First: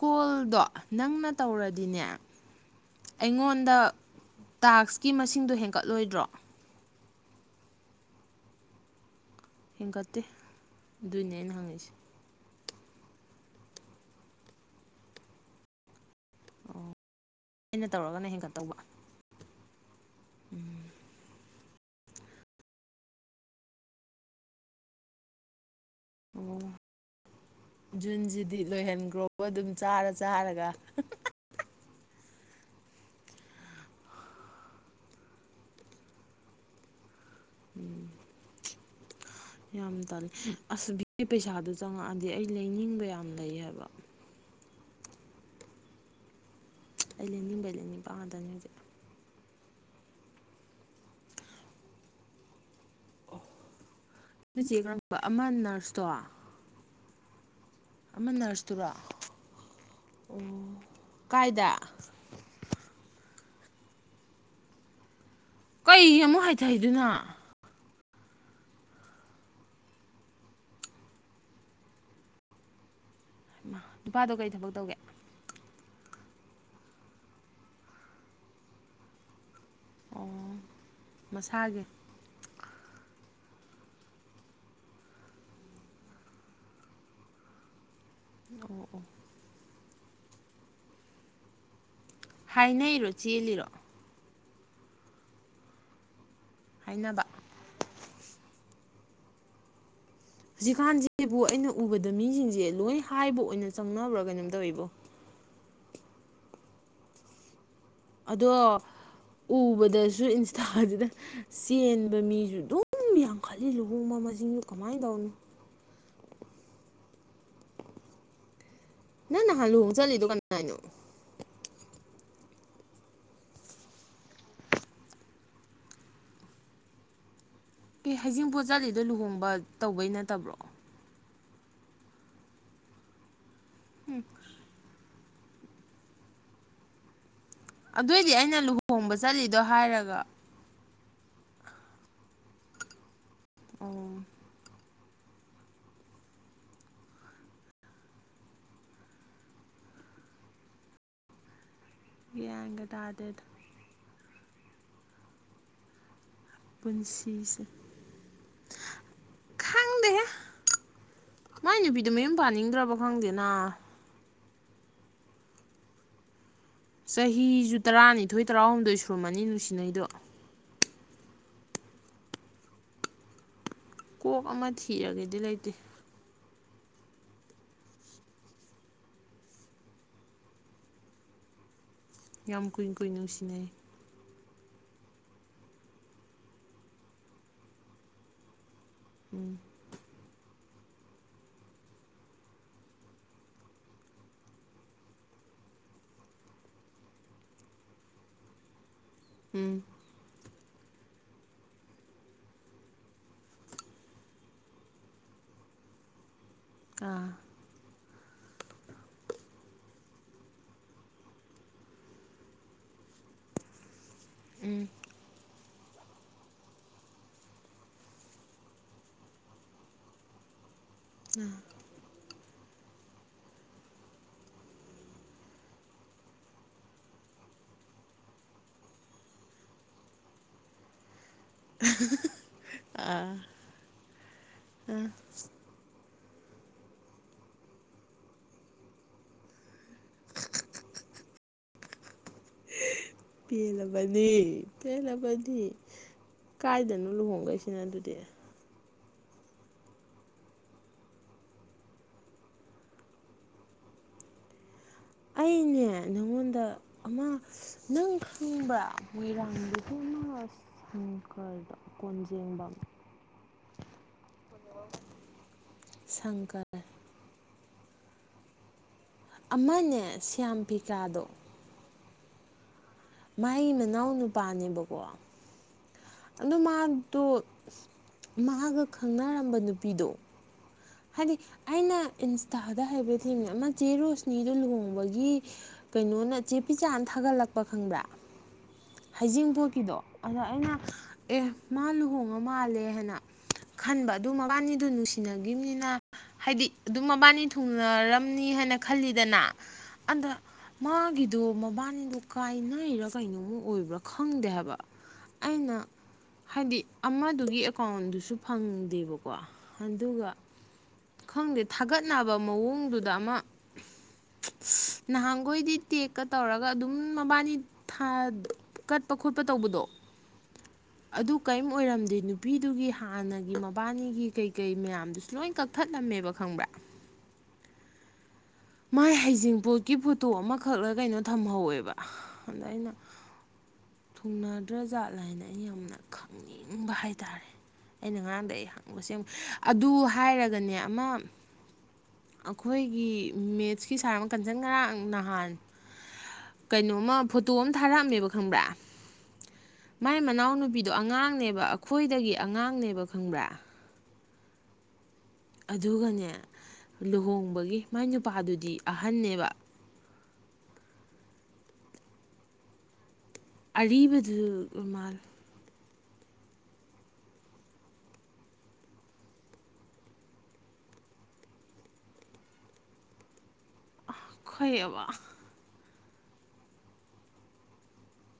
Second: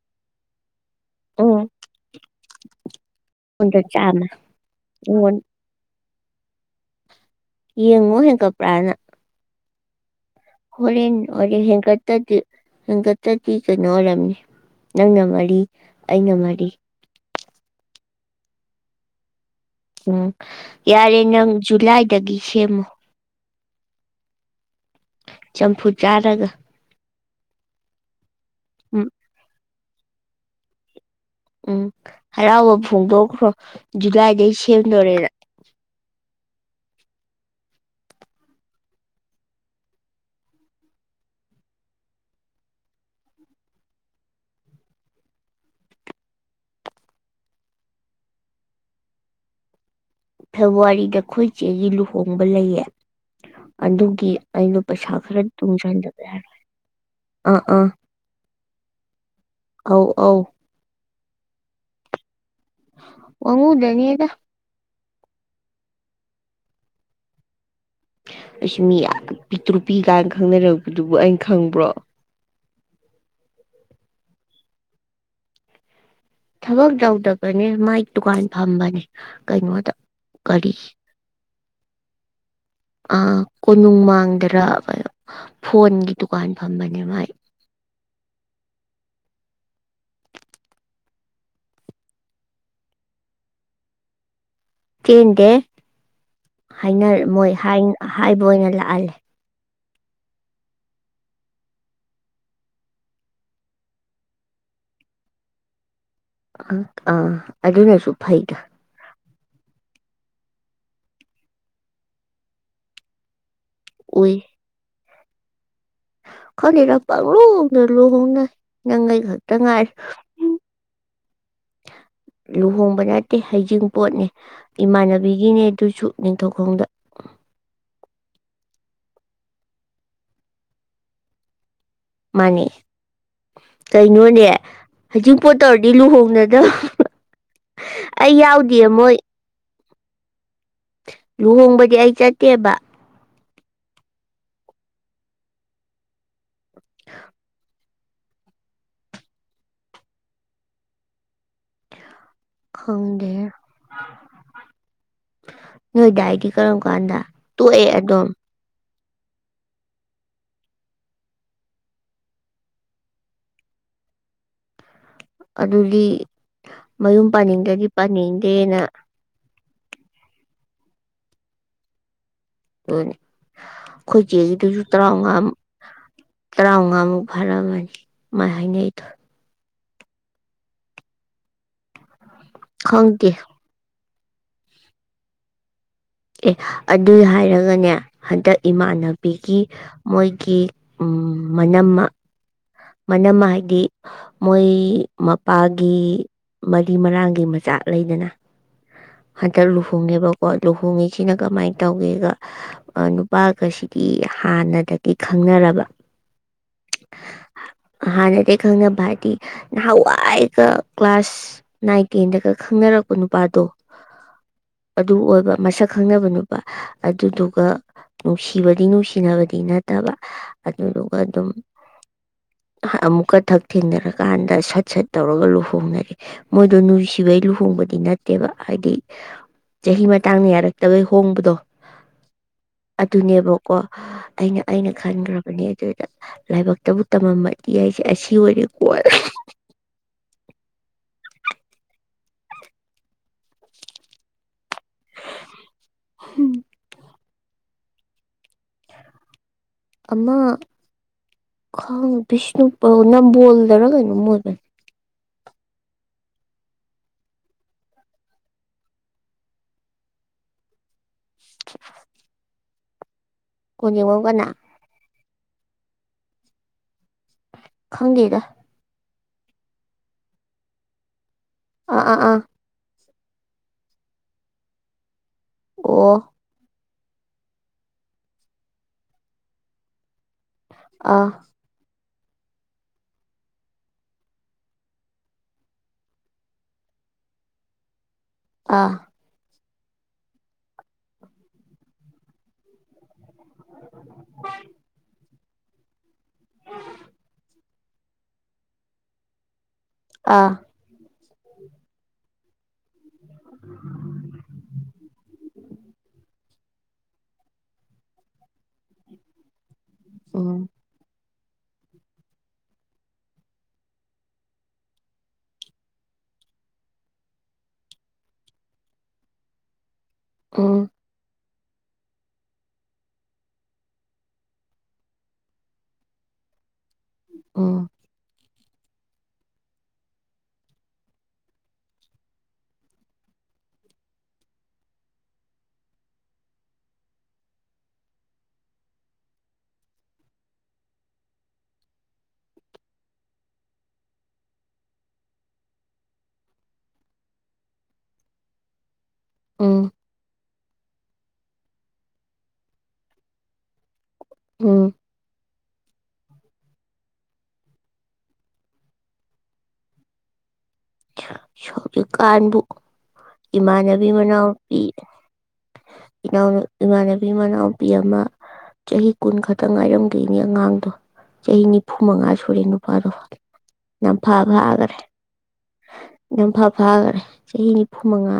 ꯀꯣꯜꯗꯣ ꯅꯪꯅ ꯎꯝ ꯇꯧꯔꯗꯤꯅꯦ ꯑꯩꯉꯣꯟꯗ ꯍꯨꯝꯗ ꯆꯥꯝꯃ ꯇꯥꯛꯁꯀꯤ ꯌꯦꯡꯉꯣꯟ ꯃꯁꯤꯡꯗꯣ ꯍꯦꯟꯒꯠꯂꯣꯏꯗ꯭ꯔꯣ ꯌꯦꯡꯉꯣ ꯍꯦꯟꯀꯄ꯭ꯔꯥꯅ ꯏꯪꯀ ꯍꯣꯔꯦꯟꯔꯦ ꯍ ꯀꯇꯥꯗ ꯍꯪꯀꯛꯇꯗꯤ ꯀꯩꯅꯣ ꯑꯣꯏꯔꯝꯅꯤ ꯅꯪꯅ ꯃꯔꯤ ꯑꯩꯅ ꯃꯔꯤ ꯑꯣ ꯑꯩꯅ ꯇꯧꯔꯒꯅ ꯍꯦꯟꯒꯠꯇꯧꯕ ꯎꯝ ꯌꯥꯔꯦ ꯅꯪ ꯖꯨꯂꯥꯏꯗꯒꯤ ꯁꯦꯝꯃꯣ ꯆꯝꯐꯨ ꯆꯥꯔꯒ ꯑꯣ ꯖꯨꯟꯁꯤꯗꯤ ꯎꯝ ꯂꯣꯏꯍꯟꯈ꯭ꯔꯣꯕ ꯑꯗꯨꯝ ꯆꯥꯔ ꯆꯥꯔꯒ ꯎꯝ ꯍꯔꯥꯎꯕ ꯐꯣꯡꯗꯣꯛꯈ꯭ꯔꯣ ꯖꯨꯂꯥꯏꯗꯒꯤꯩ ꯁꯦꯝꯗꯣꯔꯦꯔ ꯎꯝ ꯌꯥꯝ ꯇꯜꯂꯦ ꯑꯁ ꯚ ꯄꯩꯁꯥꯗꯨ ꯆꯪꯉꯛꯑꯗꯤ ꯑꯩ ꯂꯩꯅꯤꯡꯕ ꯌꯥꯝ ꯂꯩ ꯍꯥꯏꯕ ꯑꯩ ꯂꯩꯅꯤꯡꯕꯂꯦ ꯅꯤꯡ ꯄꯗꯅꯤ ꯍꯧꯖꯤꯛ ꯐꯦꯕꯋꯥꯔꯤꯗ ꯑꯩꯈꯣꯏ ꯆꯦꯒꯤ ꯂꯨꯍꯣꯡꯕ ꯂꯩꯌꯦ ꯑꯗꯨꯒꯤ ꯅꯣꯏ ꯆꯦ ꯑꯩꯗꯣ ꯀꯔꯝꯕ ꯄꯩꯁꯥ ꯈꯔ ꯑꯃ ꯅꯔꯁꯇꯣ ꯇꯨꯡꯁꯤꯟꯂꯕꯦ ꯍꯥꯏꯔꯣꯏ ꯑꯥ ꯑ ꯀꯇꯔꯥ ꯑꯧ ꯑꯧ ꯀꯥꯏꯗ ꯋꯥꯉꯎꯗꯅꯤꯗ ꯀꯩ ꯑꯃꯨꯛ ꯍꯥꯏꯊꯩꯗꯨꯅ ꯑꯩꯁꯨ ꯃꯤ ꯇ꯭ꯔꯨꯄꯤ ꯀꯥꯏꯅ ꯈꯪꯅꯔꯛꯄꯗꯨꯕꯨ ꯑꯩꯅ ꯈꯪꯕ꯭ꯔꯣ ꯅꯨꯄꯥꯗꯣ ꯀꯔꯤ ꯊꯕꯛ ꯇꯧꯒꯦ ꯊꯕꯛ ꯇꯧꯗꯕꯅꯦ ꯃꯥꯏ ꯗꯨꯀꯥꯟ ꯐꯝꯕꯅꯦ ꯀꯩꯅꯣꯗ ꯑꯣ ꯀꯔꯤ ꯃꯁꯥꯒꯤ ꯀꯣꯅꯨꯡ ꯃꯥꯡꯗꯔ ꯐꯣꯟꯒꯤ ꯗꯨꯀꯥꯟ ꯐꯝꯕꯅꯦ ꯃꯥꯏ ꯑꯣ ꯑꯣ ꯍꯥꯏꯅꯩꯔꯣ ꯆꯦꯜꯂꯤꯔꯣ ꯀꯗꯦ ꯍꯥꯏꯅꯕ ꯍꯥꯏꯅꯔ ꯃꯣꯏ ꯍꯥꯏ ꯍꯥꯏꯕ ꯑꯣꯏꯅ ꯂꯥꯛꯑꯜꯂꯦ ꯍꯧꯖꯤꯛꯀꯥꯟꯁꯤꯕꯨ ꯑꯩꯅ ꯎꯕꯗ ꯃꯤꯁꯤꯡꯁꯦ ꯂꯣꯏ ꯍꯥꯏꯕ ꯑꯣꯏꯅ ꯆꯪꯅꯕ꯭ꯔꯥ ꯀꯩꯅꯣꯝ ꯇꯧꯋꯤꯕꯣ ꯑꯥ ꯑꯗꯨꯅꯁꯨ ꯐꯩꯗ ꯑꯗꯣ ꯎꯕꯗꯁꯨ ꯏꯟꯁꯇꯥꯗꯨꯗ ꯆꯦꯟꯕ ꯃꯤꯁꯨ ꯑꯗꯨꯝ ꯌꯥꯝ ꯈꯜꯂꯤ ꯂꯨꯍꯣꯡꯕ ꯃꯁꯤꯡꯗꯨ ꯀꯃꯥꯏꯅ ꯇꯧꯅꯣ ꯈꯅꯤꯔ ꯂꯨꯅ ꯂꯨꯅ ꯅ ꯅ ꯍꯜꯂꯨ ꯆꯠꯂꯤꯗꯨ ꯀꯥꯟꯅꯣ ꯂꯨꯍꯣꯡꯕ ꯅꯠꯇꯦ ꯍꯩꯖꯤꯡ ꯄꯣꯠꯅꯦ ꯏꯃꯥꯟꯅꯕꯤꯒꯤꯅꯦ ꯑꯗꯨꯁꯨ ꯅꯤꯡꯊꯧꯈꯣꯡꯗ ꯀ ꯍꯩꯖꯤꯡ ꯄꯣꯠ ꯆꯠꯂꯤꯗꯣ ꯂꯨꯍꯣꯡꯕ ꯇꯧꯕꯩ ꯅꯠꯇꯕ꯭ꯔꯣ ꯃꯅꯤ ꯀꯩꯅꯣꯅꯦ ꯍꯧꯖꯤꯛ ꯄꯣꯠ ꯇꯧꯔꯗꯤ ꯂꯨꯍꯣꯡꯗꯗ ꯑꯗꯨꯑꯣꯏꯗꯤ ꯑꯩꯅ ꯂꯨꯍꯣꯡꯕ ꯆꯠꯂꯤꯗꯣ ꯍꯥꯏꯔꯒ ꯂꯨꯍꯣꯡꯕꯗꯤ ꯑꯩ ꯆꯠꯇꯦꯕ ꯑꯣ ꯌꯦꯒ ꯇꯥꯗꯠ ꯅꯣꯏꯗꯏꯗꯤ ꯀꯔꯝ ꯀꯥꯟꯗ ꯇꯣꯛꯑꯦ ꯑꯗꯨꯝ ꯈꯪꯗꯦ ꯃꯥꯏ ꯅꯨꯄꯤꯗꯨ ꯃꯌꯨꯝ ꯄꯥꯅꯤꯡꯗ꯭ꯔꯕ ꯈꯪꯗꯦꯅ ꯑꯗꯨꯒꯤ ꯆꯍꯤꯁꯨ ꯇꯔꯥꯅꯤꯊꯣꯏ ꯇꯔꯥꯍꯨꯝꯗꯣꯏ ꯁꯨꯔꯨꯝꯃꯅꯤ ꯅꯨꯡꯁꯤ ꯁꯤꯅꯩꯗꯣ ꯎ ꯑꯩꯈꯣꯏ ꯀꯣꯛ ꯑꯃ ꯆꯗꯁꯨ ꯇ꯭ꯔ ꯊꯤꯔꯒꯗꯤ ꯉꯝ ꯂꯩꯇꯦ ꯇꯔꯥꯃꯉꯥꯃꯨꯛ ꯐꯔꯕꯅꯤ ꯃꯥꯏ ꯍꯥꯏꯅꯦ ꯑꯩꯗ ꯌꯥꯝ ꯀꯨꯏꯅ ꯀꯨꯏ ꯈꯪꯗꯦ ꯅꯨꯡꯁꯤꯅꯩ ꯑꯦ ꯑꯗꯨꯏ ꯍꯥꯏꯔꯒꯅꯦ ꯍꯟꯗꯛ ꯏꯃꯥꯟꯅꯕꯤꯒꯤ ꯃꯣꯏ ꯀꯤ ꯃꯅꯝ ꯃꯅꯝ ꯍꯥꯏꯗꯤ ꯃꯣꯏ ꯃꯄꯥꯒꯤ ꯃꯔꯤ ꯃꯔꯥꯡꯒꯤ ꯃꯆꯥꯛ ꯂꯩꯗꯅ ꯍꯇꯛ ꯎꯝ ꯂꯨꯍꯣꯡꯉꯦꯕ ꯀ ꯂꯨꯍꯣꯡꯉꯤꯁꯤꯅ ꯀꯃꯥꯏꯅ ꯇꯧꯒꯦꯒ ꯅꯨꯄꯥꯒꯁꯤꯗꯤ ꯍꯥꯟꯅꯗꯒꯤ ꯈꯪꯅꯔꯕ ꯑ ꯍꯥꯟꯅꯗꯒꯤ ꯈꯪꯅꯕ ꯍꯥꯏꯗꯤ ꯅꯍꯥꯟꯋꯥꯏꯒ ꯀ꯭ꯂꯥꯁ ꯅꯥꯏꯟ ꯇꯦꯟꯗꯒ ꯈꯪꯅꯔꯛꯄ ꯅꯨꯄꯥꯗꯣ ꯎꯝ ꯑꯗꯨ ꯑꯣꯏꯕ ꯃꯁꯛ ꯈꯪꯅꯕ ꯅꯨꯄꯥ ꯑꯗꯨꯗꯨꯒ ꯅꯨꯡꯁꯤꯕꯗꯤ ꯅꯨꯡꯁꯤꯅꯕꯗꯤ ꯅꯠꯇꯕ ꯑꯗꯨꯗꯨꯒ ꯑꯗꯨꯝ ꯑꯃꯨꯛꯀ ꯊꯛ ꯊꯦꯡꯅꯔꯀꯥꯟꯗ ꯁꯠ ꯁꯠ ꯇꯧꯔꯒ ꯂꯨꯍꯣꯡꯅꯔꯤ ꯃꯣꯏꯗꯣ ꯅꯨꯡꯁꯤꯕꯩ ꯂꯨꯍꯣꯡꯕꯗꯤ ꯅꯠꯇꯦꯕ ꯍꯥꯏꯗꯤ ꯆꯍꯤ ꯃꯇꯥꯡꯗ ꯌꯥꯔꯛꯇꯕꯩ ꯍꯣꯡꯕꯗꯣ ꯑꯗꯨꯅꯦꯕꯀꯣ ꯑꯩꯅ ꯑꯩꯅ ꯈꯟꯈ꯭ꯔꯕꯅꯦ ꯑꯗꯨ ꯂꯥꯏꯕꯛꯇꯕꯨ ꯇꯝꯃꯝꯃꯗꯤ ꯑꯩꯁꯦ ꯑꯁꯤ ꯑꯣꯏꯔꯦꯀꯣꯔꯦ ꯄꯦꯜꯂꯕꯅꯤ ꯄꯦꯜꯂꯕꯗꯤ ꯀꯥꯏꯗꯅꯣ ꯂꯨꯍꯣꯡ ꯀꯩꯁꯤꯅ ꯑꯗꯨꯗꯤ ꯑꯃ ꯈꯪꯗꯦ ꯅꯝꯕꯣꯜꯗꯔꯥ ꯀꯩꯅꯣꯝ ꯑꯣꯏꯕꯅꯤ ꯑꯩꯅꯦ ꯅꯪꯉꯣꯟꯗ ꯑꯃ ꯅꯪ ꯈꯪꯕ꯭ꯔ ꯃꯣꯏꯔꯥꯡꯗꯒꯤ ꯑꯃ ꯁꯪꯀꯥꯔꯗꯣ ꯀꯣꯟꯖꯦꯡꯕꯝ ꯀꯖꯤꯡꯉꯨꯒ ꯁꯪꯒꯔꯦ ꯈꯪꯒꯦꯒ ꯑꯃꯅꯦ ꯁ꯭ꯌꯥꯝ ꯄꯤꯖꯥꯗꯣ ꯑꯥ ꯑꯥ ꯑꯥ ꯃꯥꯏ ꯃꯅꯥꯎ ꯅꯨꯄꯥꯅꯦꯕꯀꯣ ꯑꯣ ꯑꯗꯨ ꯃꯥ ꯇꯣ ꯃꯥꯒ ꯈꯪꯅꯔꯝꯕ ꯅꯨꯄꯤꯗꯣ ꯑꯥ ꯍꯥꯏꯗꯤ ꯑꯏꯩꯅ ꯏꯟꯁꯇꯥꯗ ꯍꯥꯏꯐꯦꯠ ꯊꯦꯡꯅꯩ ꯑꯃ ꯆꯦ ꯔꯣꯁꯅꯤꯗꯣ ꯂꯨꯍꯣꯡꯕꯒꯤ ꯀꯩꯅꯣꯅ ꯆꯦ ꯄꯤꯆꯥꯥꯅ ꯊꯥꯒꯠꯂꯛꯄ ꯈꯪꯕ꯭ꯔꯥ ꯑꯥ ꯍꯩꯖꯤꯡꯄꯣꯠ ꯐꯤꯗꯣ ꯑꯗ ꯑꯩꯅ ꯑꯦ ꯃꯥ ꯂꯨꯍꯣꯡꯉ ꯃꯥꯜꯂꯦ ꯍꯥꯏꯅ ꯈꯟꯕ ꯑꯗꯨ ꯃꯕꯥꯅꯤꯗꯨ ꯅꯨꯡꯁꯤꯅ ꯒꯤ ꯃꯤꯅ ꯍꯥꯏꯗꯤ ꯑꯗꯨꯝ ꯃꯕꯥꯅꯤ ꯊꯨꯡꯅꯔꯝꯅꯤ ꯍꯥꯏꯅ ꯈꯜꯂꯤꯗꯅ ꯑꯗ ꯑꯥ ꯃꯥꯒꯤ ꯑꯗꯣ ꯃꯕꯥꯅꯤꯗꯣ ꯀꯥꯏꯅꯩꯔꯥ ꯀꯩꯅꯣꯃ ꯑꯣꯏꯕ꯭ꯔꯥ ꯈꯪꯗꯦ ꯍꯥꯏꯕ ꯑꯩꯅ ꯍꯥꯏꯗꯤ ꯑꯃꯗꯨꯒꯤ ꯑꯦꯀꯥꯎꯟꯗꯨꯁꯨ ꯐꯪꯗꯦꯕꯀꯣ ꯑꯗꯨꯒ ꯎꯝ ꯈꯪꯗꯦ ꯊꯥꯒꯠꯅꯕ ꯃꯑꯣꯡꯗꯨꯗ ꯑꯃ ꯅꯍꯥꯟꯈꯣꯏꯗꯤ ꯇꯦꯛꯀ ꯇꯧꯔꯒ ꯑꯗꯨꯝ ꯃꯕꯥꯅꯤ ꯀꯠꯄ ꯈꯣꯠꯄ ꯇꯧꯕꯗꯣ ꯎꯝ ꯑꯗꯨ ꯀꯔꯤꯝ ꯑꯣꯏꯔꯝꯗꯦ ꯅꯨꯄꯤꯗꯨꯒꯤ ꯍꯥꯟꯅꯒꯤ ꯃꯕꯥꯅꯤꯒꯤ ꯀꯩ ꯀꯩ ꯃꯌꯥꯝꯗꯨꯁꯨ ꯂꯣꯏ ꯀꯛꯊꯠꯂꯝꯃꯦꯕ ꯈꯪꯕ꯭ꯔꯥ ꯑꯣ ꯃꯥꯏ ꯍꯩꯖꯤꯡꯄꯣꯠꯀꯤ ꯐꯣꯇꯣ ꯑꯃꯈꯛꯂ ꯀꯩꯅꯣ ꯊꯝꯍꯧꯋꯦꯕ ꯑꯗ ꯑꯩꯅ ꯊꯨꯡꯅꯗ꯭ꯔ ꯖꯥꯠꯂ ꯍꯥꯏꯅ ꯑꯩꯅ ꯌꯥꯝꯅ ꯈꯪꯅꯤꯡꯕ ꯍꯥꯏꯇꯥꯥꯔꯦ ꯑꯩꯅꯉꯥꯡꯗ ꯑꯩ ꯍꯪꯕꯁꯦ ꯑꯗꯨ ꯍꯥꯏꯔꯒꯅꯦ ꯑꯃ ꯑꯩꯈꯣꯏꯒꯤ ꯃꯦꯠꯁꯀꯤ ꯁꯥꯔ ꯑꯃ ꯀꯟꯖꯪ ꯈꯔꯥꯡ ꯅꯍꯥꯟ ꯀꯩꯅꯣꯃ ꯐꯣꯇꯣ ꯑꯃ ꯊꯥꯔꯛꯑꯝꯃꯦꯕ ꯈꯪꯕ꯭ꯔꯥ ꯎꯝ ꯃꯥꯏ ꯃꯅꯥꯎꯅꯨꯄꯤꯗꯣ ꯑꯉꯥꯡ ꯅꯦꯕ ꯑꯩꯈꯣꯏꯗꯒꯤ ꯑꯉꯥꯡꯅꯦꯕ ꯈꯪꯕ꯭ꯔꯥ ꯎꯝ ꯑꯗꯨꯒꯅꯦ ꯂꯨꯍꯣꯡꯕꯒꯤ ꯃꯥꯏ ꯅꯨꯄꯥꯗꯨꯗꯤ ꯑꯍꯟꯅꯟꯅꯦꯕ ꯁ ꯀꯟꯕꯨ ꯏꯃꯥꯅꯕꯤ ꯃꯅꯥꯎ ꯑꯔꯤꯕꯗꯨ ꯄ ꯃꯥꯜ ꯏꯅꯥꯎ ꯏꯃꯥꯟꯅꯕꯤ ꯏꯃꯅꯥꯎꯄꯤ ꯑꯃ ꯆꯍꯤ ꯀꯨꯟ ꯈꯛꯇꯪ ꯉꯥꯏꯔꯝꯗꯣꯏꯅꯤ ꯑꯉꯥꯡꯗꯣ ꯆꯍꯤ ꯅꯤꯐꯨ ꯃꯉꯥ ꯁꯨꯔꯦ ꯅꯨꯄꯥꯗꯣ ꯌꯥꯝ ꯐꯥ ꯐꯒꯔꯦ ꯈꯣꯏꯑꯕ ꯌꯥꯝ ꯐ ꯐꯥꯈꯔꯦ ꯆꯍꯤ ꯅꯤꯐꯨ ꯃꯉꯥ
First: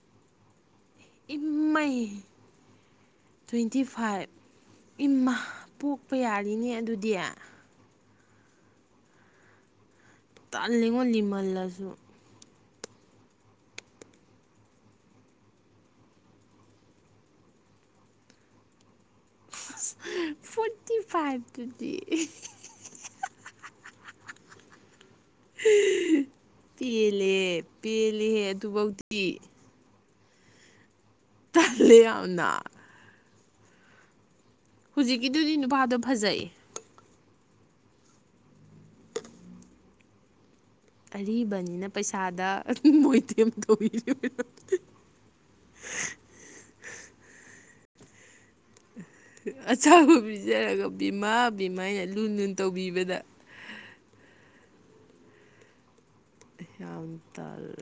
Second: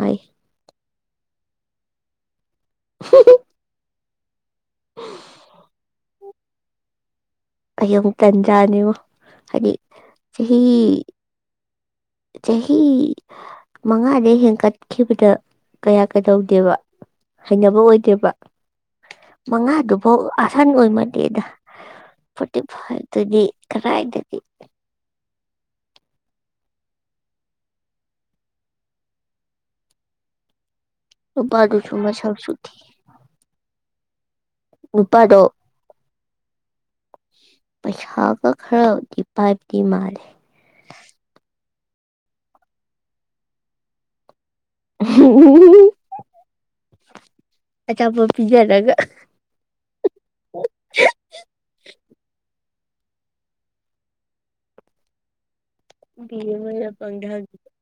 ꯏꯃ ꯇ꯭ꯋꯦꯟꯇꯤ ꯐꯥꯏꯚ ꯏꯃꯄꯣꯛ ꯀꯞꯄ ꯌꯥꯔꯤꯅꯦ ꯑꯗꯨꯗꯤ ꯑꯩ ꯑꯃꯨꯛ ꯇꯟꯖꯥꯅꯦꯕꯣ ꯍꯥꯏꯗꯤ ꯆꯍꯤ ꯇꯜꯂꯤꯉꯣ ꯂꯤꯃꯜꯂꯁꯨ ꯆꯍꯤ ꯃꯉꯥꯗ ꯍꯦꯟꯀꯠꯈꯤꯕꯗ ꯀꯌꯥ ꯀꯩꯗꯧꯗꯦꯕ ꯍꯩꯅꯕ ꯑꯣꯏꯗꯦꯕ ꯃꯉꯥꯗꯨꯐꯥꯎ ꯑꯁꯟ ꯐꯣꯔꯇꯤ ꯑꯣꯏꯃꯗꯦꯗ ꯐꯥꯏꯚꯇꯨꯗꯤ ꯐꯣꯔꯇꯤ ꯐꯥꯏꯚꯇꯨꯗꯤ ꯈꯔꯥꯏꯗꯗꯤ ꯄꯦꯜꯂꯦ ꯄꯦꯜꯂꯦ ꯑꯗꯨꯐꯧꯗꯤ ꯑ ꯄꯗ ꯇꯜꯂꯦ ꯆꯨꯝ ꯌꯥꯝꯅ ꯃꯁꯥꯎꯁꯊꯤ ꯍꯧꯖꯤꯛꯀꯤꯗꯨꯗꯤ ꯅꯨꯄꯥꯗꯣ ꯐꯖꯩ ꯄꯩꯁꯥꯒ ꯈꯔꯗꯤ ꯄꯥꯏꯞꯗꯤ ꯃꯥꯜꯂꯦ ꯑꯔꯤꯕꯅꯤꯅ ꯄꯩꯁꯥꯗ ꯃꯣꯏꯦꯝ ꯇꯧꯤ ꯎꯝ ꯑꯆꯥꯄꯣ ꯄꯤꯖꯔꯒ ꯑꯆꯥꯕꯨ ꯄꯤꯖꯔꯒ ꯕꯤꯃꯥ ꯕꯤꯃꯥꯏ ꯂꯨꯟ ꯂꯨꯟ ꯇꯧꯕꯤꯕꯗ ꯕꯤ ꯃꯅꯄꯪ ꯌꯥꯝ ꯍꯥꯏꯦ ꯇꯜꯂꯦ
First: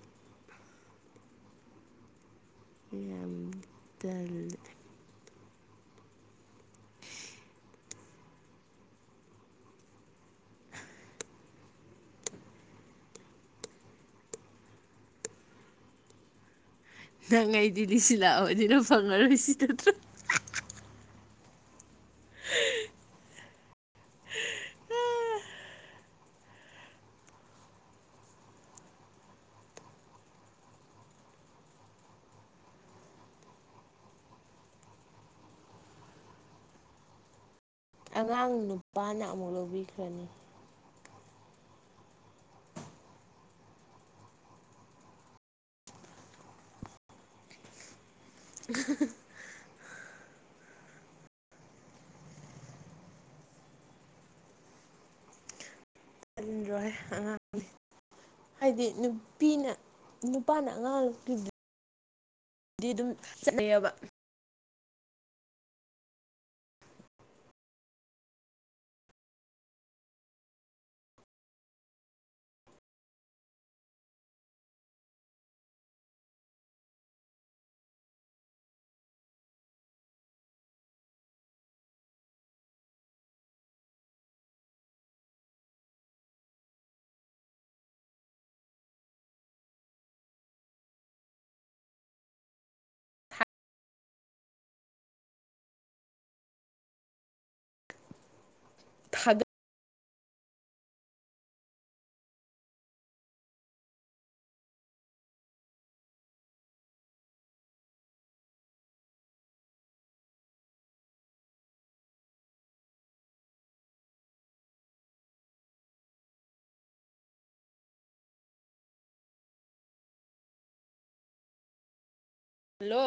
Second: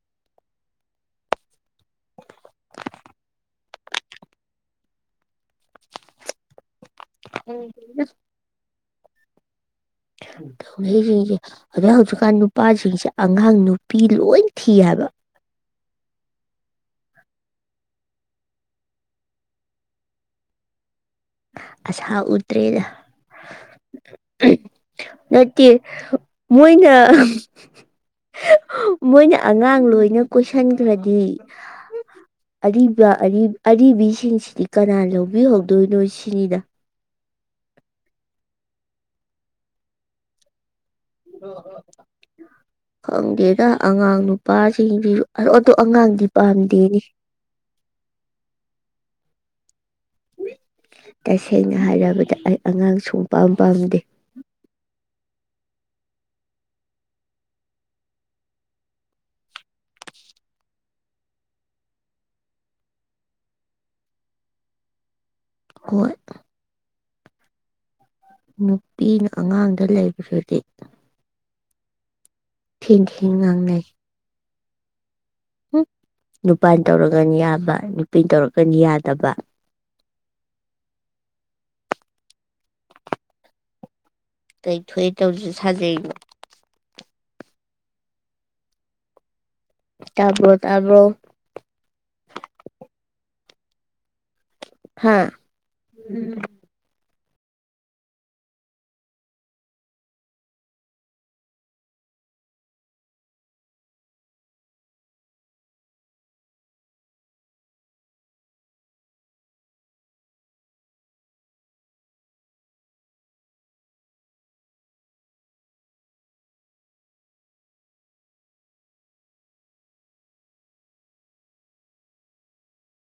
ꯎ ꯌꯥꯝ ꯇꯜꯂꯦ [unintelligible] ꯧꯩꯁꯤꯡꯁꯦ ꯑꯗꯨꯖꯤꯛ ꯍꯧꯖꯤꯛꯀꯥꯟ ꯅꯨꯄꯥꯁꯤꯡꯁꯦ ꯑꯉꯥꯡ ꯅꯨꯄꯤ ꯂꯣꯏ ꯊꯤ ꯍꯥꯏꯕ ꯅꯪ ꯑꯩꯗꯤꯗꯤ ꯁꯤ ꯂꯥꯛꯑꯕꯅꯤꯅ ꯐꯪꯅꯔꯣꯏ ꯁꯤ ꯅꯠꯇ꯭ꯔꯣ ꯑꯁꯍ ꯎꯠꯇ꯭ꯔꯦꯗ ꯅꯠꯇꯦ ꯃꯣꯏꯅ ꯃꯣꯏꯅ ꯑꯉꯥꯡ ꯂꯣꯏꯅ ꯀꯣꯏꯁꯤꯟꯈ꯭ꯔꯗꯤ ꯑꯔꯤꯕ ꯑꯔꯤꯕꯤꯁꯤꯡꯁꯤꯗꯤ ꯀꯅꯥ ꯂꯧꯕꯤꯍꯧꯗꯣꯏꯅꯣ ꯀꯗ ꯑꯉꯥꯡ ꯅꯨꯄꯥꯅ ꯑꯃꯨꯛ ꯂꯧꯕꯤꯈ꯭ꯔꯅꯤ [inaudible] [unintelligible] ꯇꯁꯦꯡꯅ ꯍꯥꯏꯔꯕꯗ ꯑꯩ ꯑꯉꯥꯡ ꯁꯨꯡꯄꯥꯥꯝ ꯄꯥꯝꯗꯦ ꯆꯜꯣꯏ ꯑꯉꯥꯡꯅꯤ ꯍꯥꯏꯗꯤ ꯅꯨꯄꯤꯅ ꯅꯨꯄꯥꯅ ꯑꯉꯥꯡꯗꯨ ꯗꯤ ꯑꯗꯨꯝ ꯆꯠꯅꯩꯑꯕ ꯍꯣꯏ ꯅꯨꯄꯤꯅ ꯑꯉꯥꯡꯗ ꯂꯩꯕꯗꯨꯗꯤ ꯊꯦꯡ ꯊꯦꯡ ꯉꯥꯡꯉꯩ ꯅꯨꯄꯥ ꯇꯧꯔꯒꯅ ꯌꯥꯕ ꯅꯨꯄꯤ ꯇꯧꯔꯒꯅ ꯌꯥꯗꯕ ꯇꯩꯊꯣꯛꯑꯦ ꯇꯧꯁꯨ ꯁꯥꯖꯩꯕ ꯇꯕꯔꯣ ꯇꯕꯔꯣ ꯍꯥꯥ ꯊꯥꯕꯛ ꯍꯂꯣ